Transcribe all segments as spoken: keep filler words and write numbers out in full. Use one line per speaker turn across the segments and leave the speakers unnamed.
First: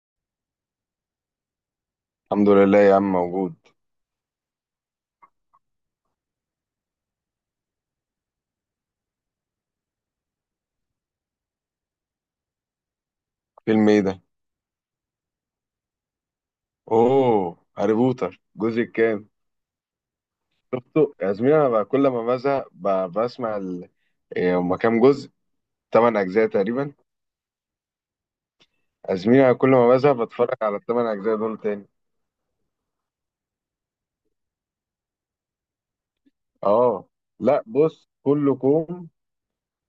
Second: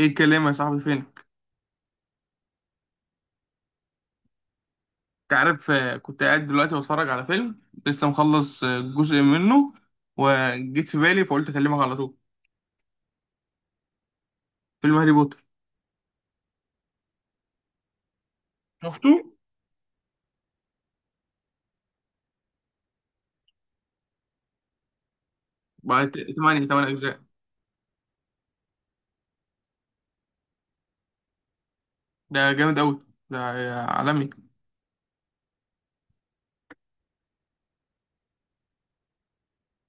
ايه الكلام يا صاحبي، فينك؟
الحمد لله يا عم موجود.
انت عارف، آه، كنت قاعد دلوقتي بتفرج على فيلم لسه مخلص آه، جزء منه. وجيت في بالي فقلت اكلمك على طول.
فيلم ايه ده؟
فيلم هاري بوتر.
اوه، هاري بوتر الجزء
شفته.
الكام؟ شفته يا زميلي. انا بقى كل ما بزهق ب- بسمع ال... إيه هما كام جزء؟
بعد.
تمن اجزاء
تمانية تمانية
تقريبا.
اجزاء.
يا زميلي انا كل ما بزهق بتفرج على التمن اجزاء دول تاني.
ده جامد قوي. ده آه، عالمي.
اه لا بص، كله كوم.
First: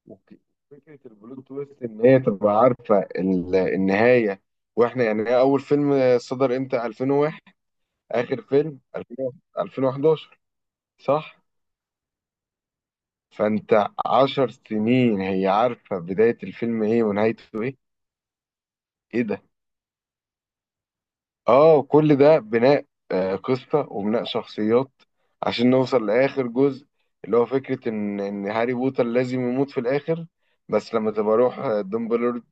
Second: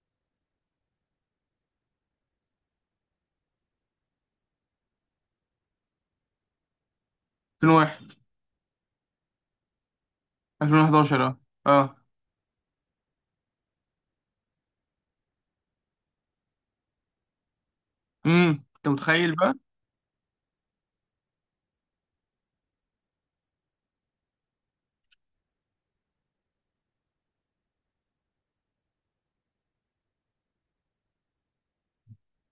وك- فكره البلوت تويست ان هي تبقى عارفه ال... النهايه، واحنا يعني. هي اول فيلم صدر امتى؟ الفين وواحد.
ألفين وواحد.
اخر فيلم الفين، الفين وحداشر.
ألفين وحداشر. اه.
صح.
اه.
فانت عشر سنين هي عارفة بداية الفيلم ايه ونهايته ايه.
امم انت
ايه
متخيل
ده؟
بقى؟
اه كل ده بناء، آه، قصة وبناء شخصيات عشان نوصل لآخر جزء، اللي هو فكرة ان ان هاري بوتر لازم يموت في الآخر. بس لما تبقى روح آه، دومبلورد،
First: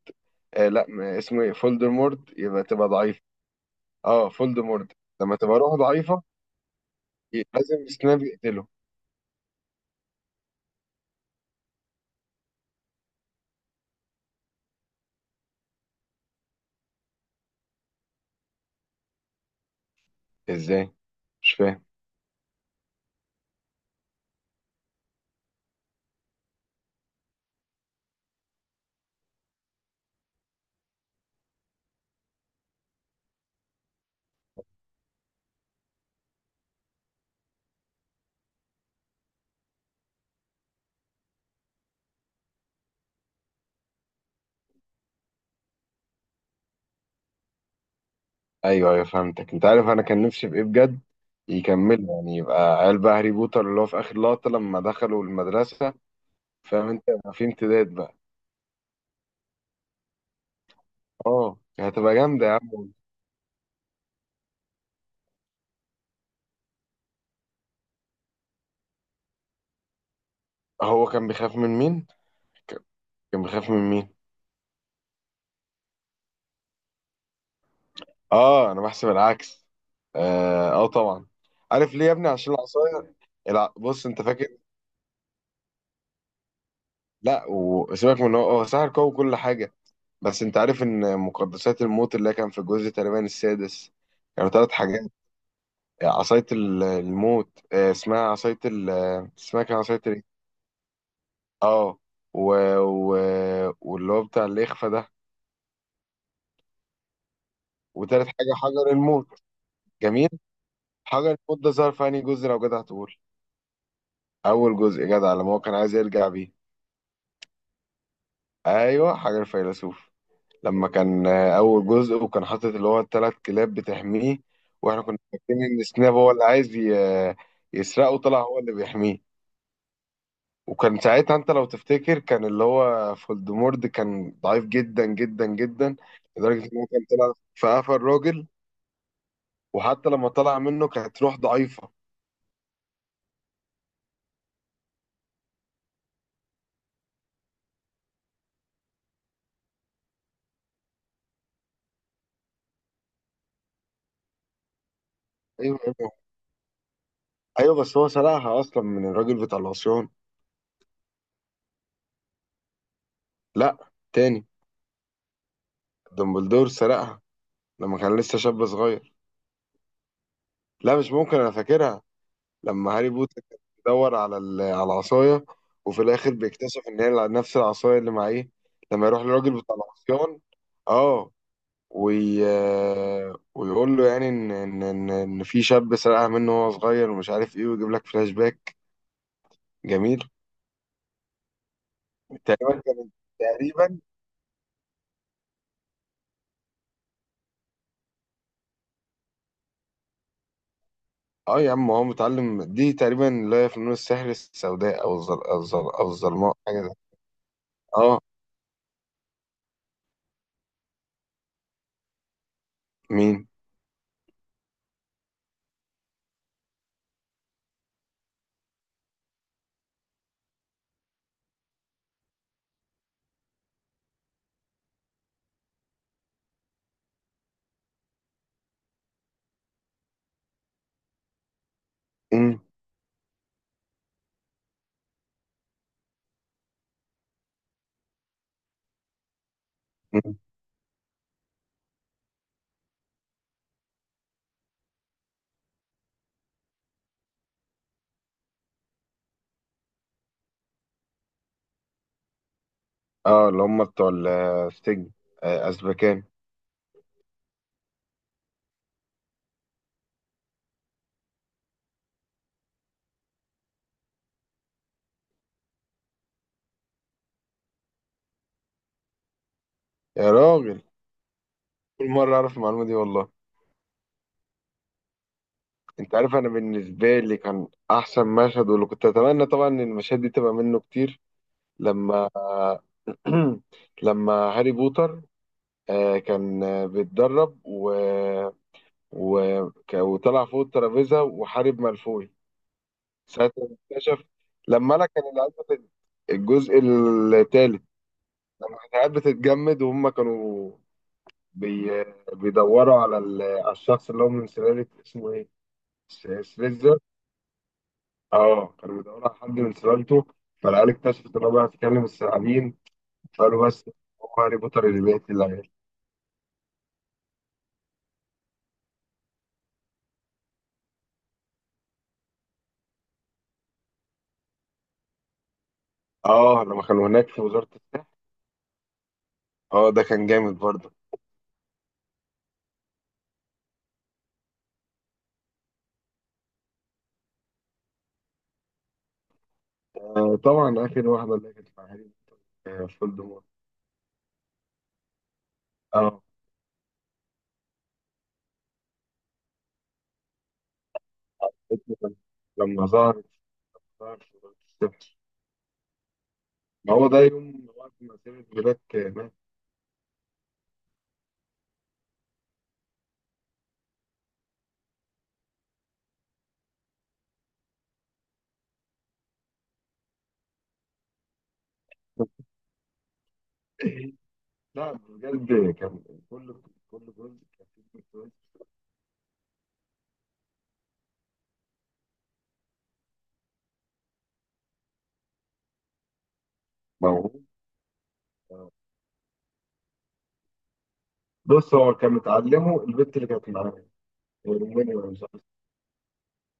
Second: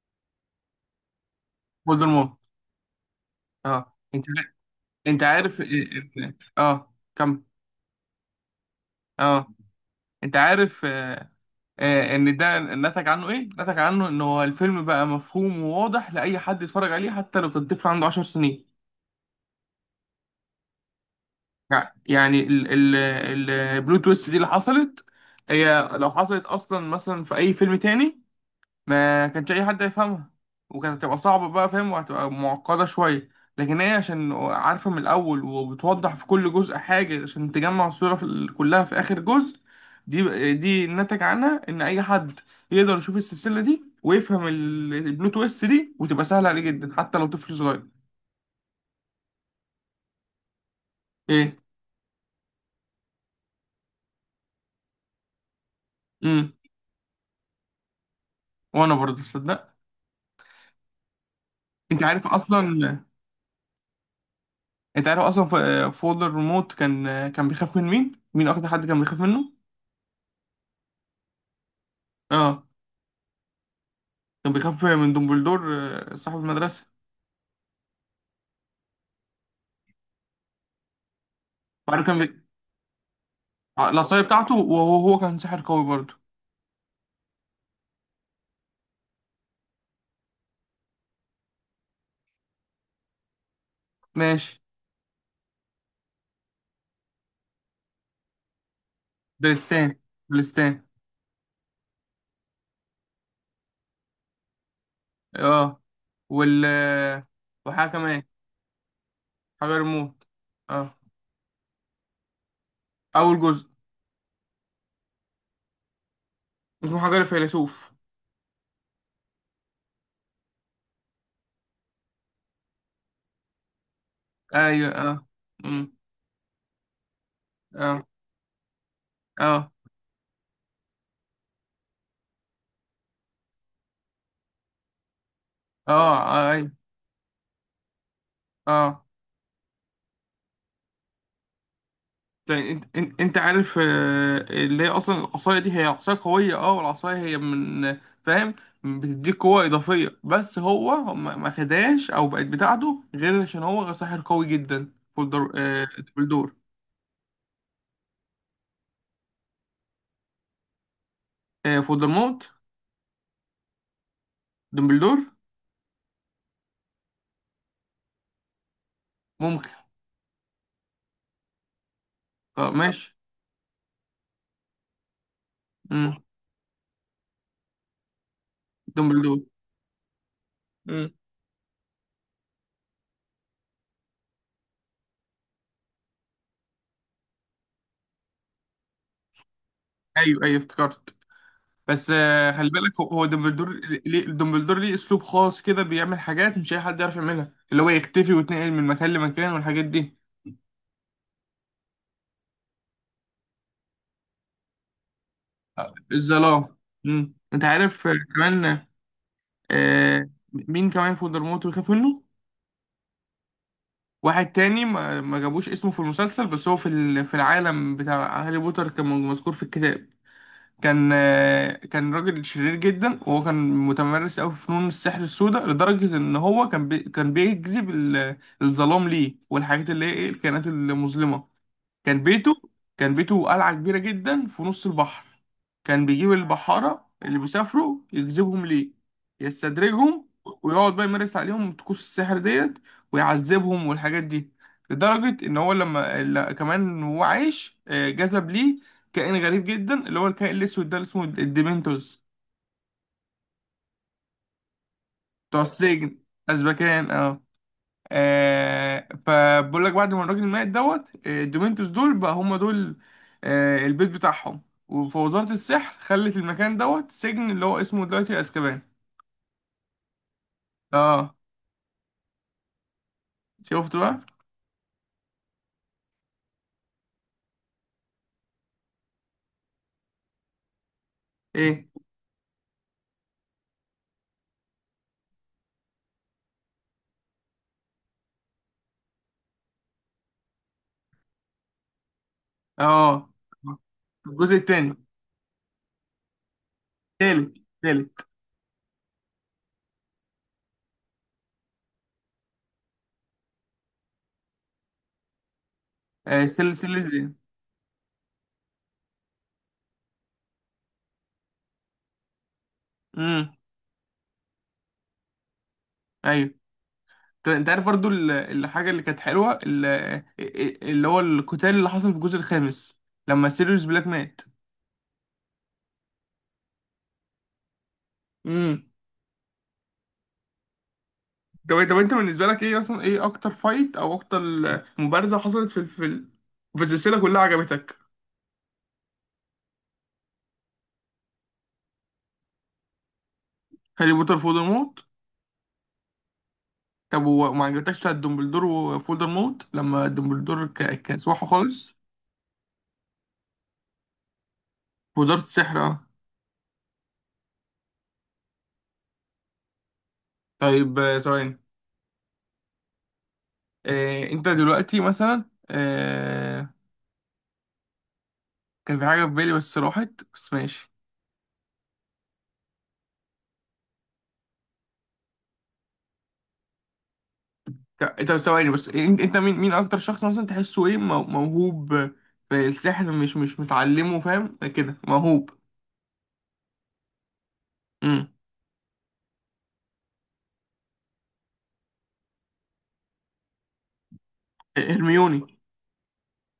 آه لا م- اسمه ايه، فولدمورت،
فولدمورت.
يبقى تبقى ضعيفة.
اه. انت.
اه فولدمورت
انت
لما تبقى
عارف. اه.
روح ضعيفة،
آه، اه. كمل.
ي- لازم سناب يقتله.
اه. انت عارف، آه، آه، ان ده نتج عنه ايه نتج عنه ان هو الفيلم بقى مفهوم وواضح لاي حد يتفرج عليه حتى لو كان طفل عنده 10 سنين.
ازاي؟ مش فاهم.
يع- يعني ال ال البلو تويست دي اللي حصلت، هي لو حصلت اصلا مثلا في اي فيلم تاني، ما كانش اي حد يفهمها. وكانت هتبقى صعبة بقى فاهم، وهتبقى معقدة شوية. لكن هي عشان عارفة من الاول، وبتوضح في كل جزء حاجة عشان تجمع الصورة في ال- كلها في اخر جزء. دي دي نتج عنها ان اي حد يقدر يشوف السلسلة دي، ويفهم ال- البلوت تويست دي، وتبقى سهلة عليه جدا حتى لو طفل صغير.
ايوه ايوه فهمتك. انت عارف انا كان نفسي في ايه بجد؟
ايه.
يكملوا، يعني يبقى عيال بقى هاري بوتر اللي هو في اخر لقطه لما دخلوا المدرسه.
امم
فاهم انت، يبقى في امتداد بقى.
وانا برضه تصدق.
اه
انت
هتبقى
عارف
جامده يا عم.
اصلا انت عارف اصلا، ف- فولدر ريموت كان كان بيخاف من مين؟ مين اكتر حد كان بيخاف منه.
هو كان بيخاف من مين؟
اه.
ك- كان بيخاف من مين؟
كان بيخاف من دومبلدور، آه، صاحب المدرسة.
اه انا بحسب العكس. اه، آه طبعا. عارف
وبعدين
ليه يا
كان
ابني؟
بي...
عشان العصايه. الع... بص
العصاية
انت فاكر؟
بتاعته، وهو هو كان ساحر قوي برضه.
لا وسيبك من إن هو هو سحر قوي وكل حاجه. بس انت عارف ان مقدسات الموت اللي كان في الجزء تقريبا السادس كانوا
ماشي.
ثلاث حاجات: عصاية ال- الموت، آه، اسمها عصاية ال آه، اسمها كان
درستان.
عصاية ايه؟
درستان.
اه، و... و... واللي هو بتاع الإخفاء ده،
اه. وال آه، وحاجة كمان.
وتالت حاجة حجر الموت.
حجر الموت.
جميل.
اه.
حجر الموت ده ظهر في أنهي جزء لو جدع تقول؟
أول جزء.
أول جزء يا جدع، لما هو كان عايز يرجع بيه.
اسمه حجر الفيلسوف.
أيوه حجر الفيلسوف. لما كان آه، أول جزء وكان حاطط اللي هو التلات كلاب بتحميه،
أيوه.
وإحنا كنا
اه.
فاكرين إن
أمم.
سناب هو اللي عايز ي...
اه.
يسرقه، طلع هو اللي بيحميه.
اه.
وكان ساعتها انت لو تفتكر كان اللي هو فولدمورد كان ضعيف جدا جدا
اه.
جدا،
آه،
لدرجة
أيوه.
ان هو كان طلع في قفا الراجل،
اه.
وحتى لما طلع منه كانت روح ضعيفة.
يعني انت انت انت عارف، آه، اللي هي اصلا العصايه دي هي عصايه قويه. اه. والعصايه هي من فاهم بتديك قوه اضافيه. بس هو ما ما خدهاش، او بقت بتاعته غير عشان هو ساحر قوي جدا. فولدر
ايوه
آه
ايوه
دمبلدور.
ايوه. بس هو سرقها اصلا من الراجل بتاع العصيان.
آه فولدرموت.
لا تاني،
دمبلدور.
دمبلدور سرقها لما كان لسه شاب صغير.
ممكن.
لا مش ممكن، انا فاكرها.
اه.
لما هاري
ماشي.
بوتر كان بيدور على ال- على العصاية، وفي
امم.
الاخر بيكتشف ان هي نفس العصاية اللي معاه لما يروح
دمبلدور.
للراجل بتاع العصيان.
امم.
اه، وي... ويقول له يعني ان ان ان ان في شاب سرقها منه وهو صغير ومش عارف ايه، ويجيب لك فلاش باك. جميل.
ايوه، ايوه، افتكرت. بس آه، خلي
تقريبا
بالك، هو
كانت
هو دمبلدور
تقريبا
ليه. دمبلدور ليه اسلوب خاص كده؟ بيعمل حاجات مش اي حد يعرف يعملها، اللي هو يختفي ويتنقل من مكان لمكان، والحاجات دي.
اه يا عم هو متعلم دي تقريبا اللي هي فنون السحر السوداء، او الظل... او الظل... او الظلماء،
الظلام.
حاجه زي.
مم. انت عارف آه،
اه.
كمان. آه مين كمان فولدرمورت بيخاف منه؟
مين؟
واحد تاني ما, ما جابوش اسمه في المسلسل. بس هو في ال- في العالم بتاع هاري بوتر كان مذكور في الكتاب. كان آه كان راجل شرير جدا. وهو كان متمرس قوي في فنون السحر السوداء، لدرجة ان هو كان بي كان بيجذب ال- الظلام ليه، والحاجات اللي هي ايه الكائنات المظلمة. كان بيته
مم.
كان بيته قلعة كبيرة جدا في نص البحر. كان بيجيب البحارة اللي بيسافروا، يجذبهم ليه، يستدرجهم،
مم.
ويقعد بقى يمارس عليهم طقوس السحر ديت، ويعذبهم والحاجات دي. لدرجة إن هو لما لا- كمان وهو عايش، آه، جذب ليه كائن غريب جدا، اللي هو الكائن الأسود ده، اللي اسمه الديمنتوس.
اه اللي هم بتوع ال- السجن،
بتوع
آه،
السجن.
ازبكان.
أزبكان. اه. آه فبقول لك بعد ما الراجل مات دوت، آه، الدومينتوس دول بقى هم دول. آه البيت بتاعهم. وفوزارة السحر خلت المكان دوت سجن اللي هو اسمه دلوقتي اسكابان.
يا راجل،
اه.
كل مره اعرف المعلومه دي والله.
شفت بقى.
انت عارف انا بالنسبه لي كان احسن مشهد، واللي كنت اتمنى طبعا ان المشاهد دي تبقى منه كتير،
ايه.
لما لما هاري بوتر آه، كان آه، بيتدرب و... و... ك- وطلع فوق الترابيزة وحارب مالفوي.
اه.
ساعة ما اكتشف،
الجزء
لما
التاني.
أنا كان العيال بتت- الجزء
تالت.
التالت،
تالت.
لما كانت العيال بتتجمد، وهم كانوا بي... بيدوروا على ال... على الشخص اللي هو من سلالة اسمه إيه؟ س-
آه سل
سليزر.
سل سل
اه كانوا بيدوروا على حد من سلالته، فالعيال اكتشفت إن هو بيعرف يتكلم الثعابين،
امم.
فقالوا بس هو هاري بوتر اللي بيقتل العيال.
ايوه. طب انت عارف برضو ال- الحاجه اللي كانت حلوه، ال- اللي هو القتال اللي حصل في الجزء الخامس، لما سيريوس بلاك مات.
اه لما كانوا هناك في وزارة الصحة.
امم.
اه ده كان جامد برضه.
طب طب انت بالنسبه لك ايه، مثلا ايه اكتر فايت، او اكتر مبارزه حصلت في الفيلم، في السلسله كلها عجبتك؟
آه طبعا، آخر واحدة، اللي كانت في عهد آه فولدمورت.
هاري بوتر فولدرمورت.
اه.
طب وما عجبتكش بتاعت دومبلدور وفولدرمورت، لما دومبلدور ك- كسوحه خالص
اسمه كان- لما ظهرت، ظهرت في وزارة الصحة.
في وزاره السحر؟ اه.
ما هو ده يوم وقت ما سيبت بلاك آه، مات.
طيب، آه، ثواني. آه، انت دلوقتي مثلا، آه، كان في حاجه في بالي بس راحت. بس ماشي.
لا بجد كان، كل كل جزء كان فيه
ط-
جزء.
طب ثواني بس، انت انت مين؟ مين اكتر شخص مثلا تحسه ايه مو- موهوب في السحر، مش مش متعلمه، فاهم كده؟ موهوب.
موهوب؟
امم.
آه، بص هو كان متعلمه البنت اللي كانت معاه، رومانيا ولا مش
هرميوني.
عارف.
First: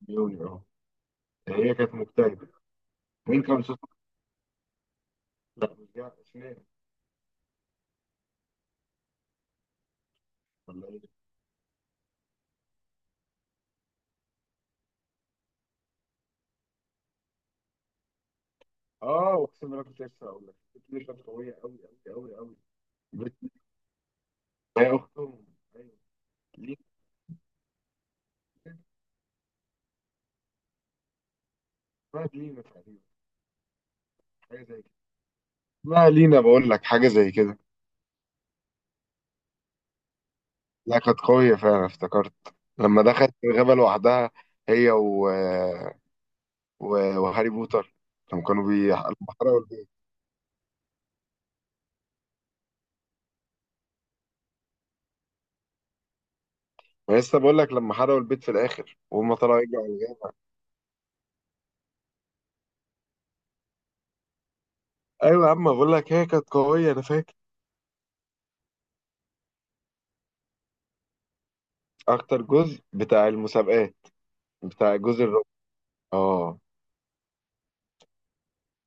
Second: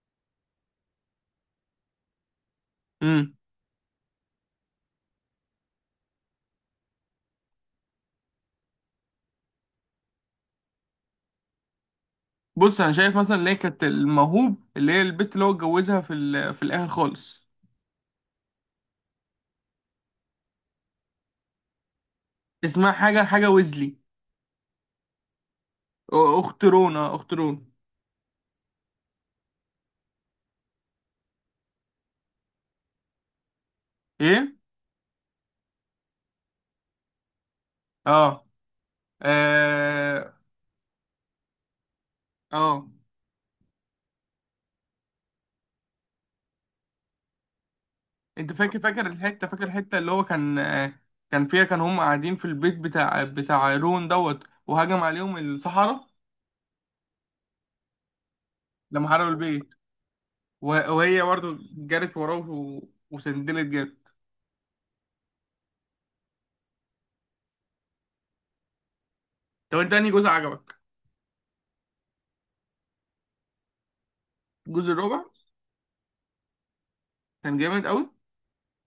بيوني، اه. هي كانت مجتهدة.
امم.
مين كان صوتها؟ لا مش جاي اسمها، ولا ايه؟
بص انا شايف مثلا اللي هي كانت الموهوب، اللي هي البت اللي هو اتجوزها في ال... في الاخر خالص.
اه اقسم بالله كنت لسه هقول لك، بتني كانت قويه قوي قوي قوي قوي.
اسمها حاجه حاجه
بتني
ويزلي.
هي اختهم. ايوه.
أو- اخت
لينا،
رونا، اخت رونا.
اسمها لينا تقريبا،
ايه.
حاجه زي كده. اسمها لينا بقول لك، حاجه زي كده.
اه. اه.
لا كانت قويه فعلا، افتكرت
اه.
لما دخلت الغابه لوحدها، هي و... و... وهاري بوتر، لما
انت
كانوا
فاكر
بي
فاكر
لما
الحته
حرقوا
فاكر
البيت.
الحته اللي هو كان، آه، كان فيها كان هم قاعدين في البيت بتاع بتاع رون دوت، وهجم عليهم الصحراء.
ما لسه بقول لك، لما حرقوا البيت في الاخر
لما حرقوا
وهم طلعوا
البيت،
يرجعوا الغابه.
وه- وهي برضه جرت وراه، و... وسندلت جامد.
ايوه يا عم بقول لك هي كانت قويه انا فاكر.
طب انت انهي جزء عجبك؟
اكتر جزء بتاع المسابقات،
الجزء
بتاع
الرابع.
جزء الرابع. اه
كان جامد قوي.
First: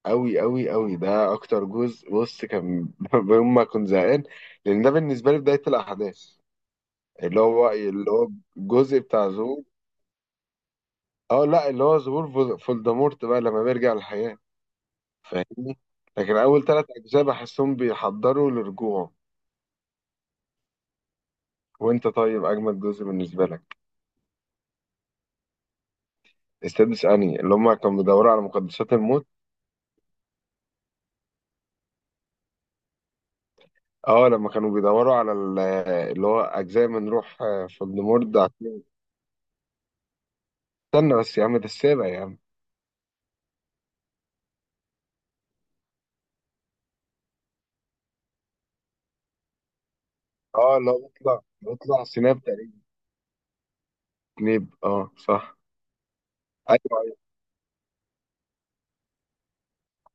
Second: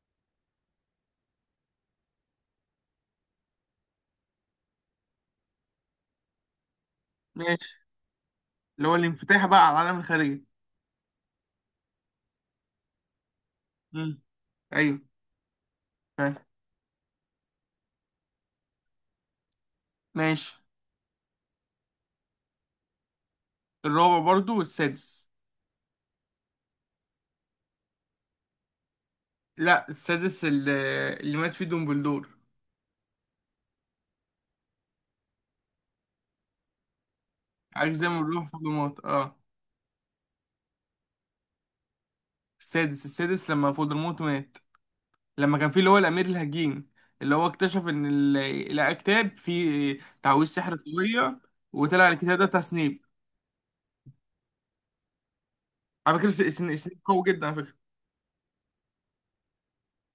أوي أوي أوي ده أكتر جزء. بص كان يوم ما كنت زهقان، لأن ده بالنسبة لي بداية الأحداث، اللي هو
ماشي.
اللي هو
اللي هو
الجزء بتاع
الانفتاح
ظهور.
بقى على العالم الخارجي.
أه لا، اللي هو ظهور فول- فولدمورت بقى لما بيرجع
مم.
الحياة.
ايوه.
فاهمني؟
فاهم.
لكن أول تلات أجزاء بحسهم بيحضروا لرجوعه.
ماشي.
وأنت طيب أجمد جزء بالنسبة لك؟
الرابع برضو والسادس.
السادس أنهي، اللي هما كانوا بيدوروا على مقدسات الموت؟
لا، السادس اللي, اللي مات فيه دومبلدور.
أه لما كانوا بيدوروا على ال- اللي هو أجزاء من روح آه،
عارف زي ما
فولدمورت
بيقولوا
ده.
فولدمورت. اه.
استنى بس يا عم، ده السابع يا عم.
السادس السادس لما فولدمورت مات، لما كان فيه اللي هو الامير الهجين، اللي هو اكتشف ان ال- الكتاب فيه تعويذ سحر
اه اللي هو
قوية.
بيطلع، بيطلع
وطلع الكتاب
سناب
ده بتاع
تقريبا.
سنيب.
سنيب، اه صح.
على فكرة، س- سن-
ايوه
سنيب
ايوه.
قوي جدا على فكرة.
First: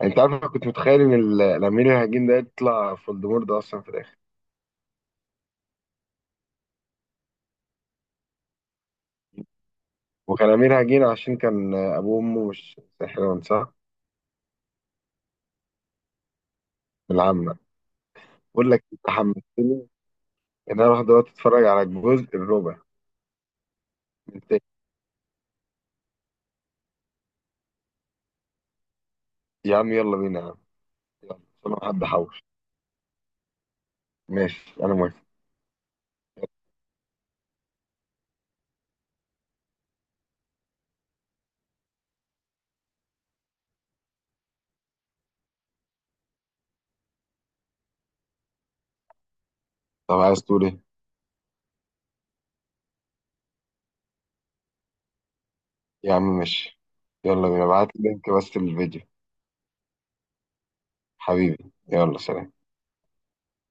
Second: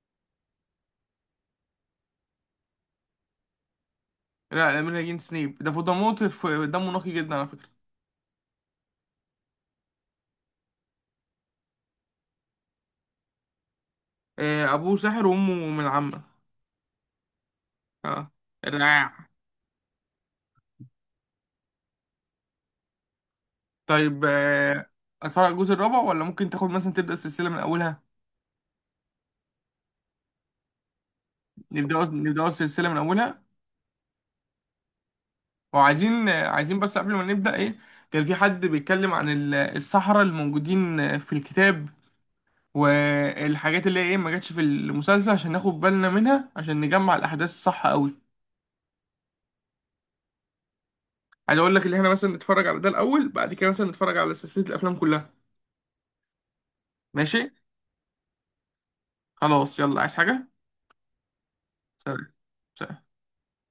انت عارف انا كنت متخيل ان ال- الامير الهجين ده يطلع فولدمورت ده اصلا في الاخر.
لا، الامير الهجين سنيب ده فولدمورت. ف- دمه نقي جدا على فكرة.
وكان امير هجين عشان كان ابوه وامه مش ساحران، صح؟
آه، ابوه ساحر وامه من العمة.
من العامه.
اه.
بقول لك انت
رائع.
حمستني ان انا اروح دلوقتي اتفرج على الجزء الرابع
طيب،
من تاني.
آه، اتفرج على الجزء الرابع، ولا ممكن تاخد مثلا تبدا السلسله من اولها؟
يا عم يلا بينا يا عم، يلا عشان أنا
نبدا
حد حوش.
نبدا السلسله من اولها.
ماشي انا موافق.
وعايزين آه، عايزين بس قبل ما نبدا ايه. كان في حد بيتكلم عن ال- السحرة الموجودين آه، في الكتاب، والحاجات اللي هي ايه، ما جاتش في المسلسل، عشان ناخد بالنا منها عشان نجمع الاحداث الصح قوي.
طب عايز تقول ايه؟
عايز اقول لك اللي احنا مثلا نتفرج على ده الاول، بعد كده مثلا نتفرج على سلسله الافلام كلها.
يا عم ماشي.
ماشي.
يلا بينا، ابعت لي لينك بس للفيديو.
خلاص يلا، عايز حاجه؟
حبيبي يلا،
سلام.
سلام.
سلام.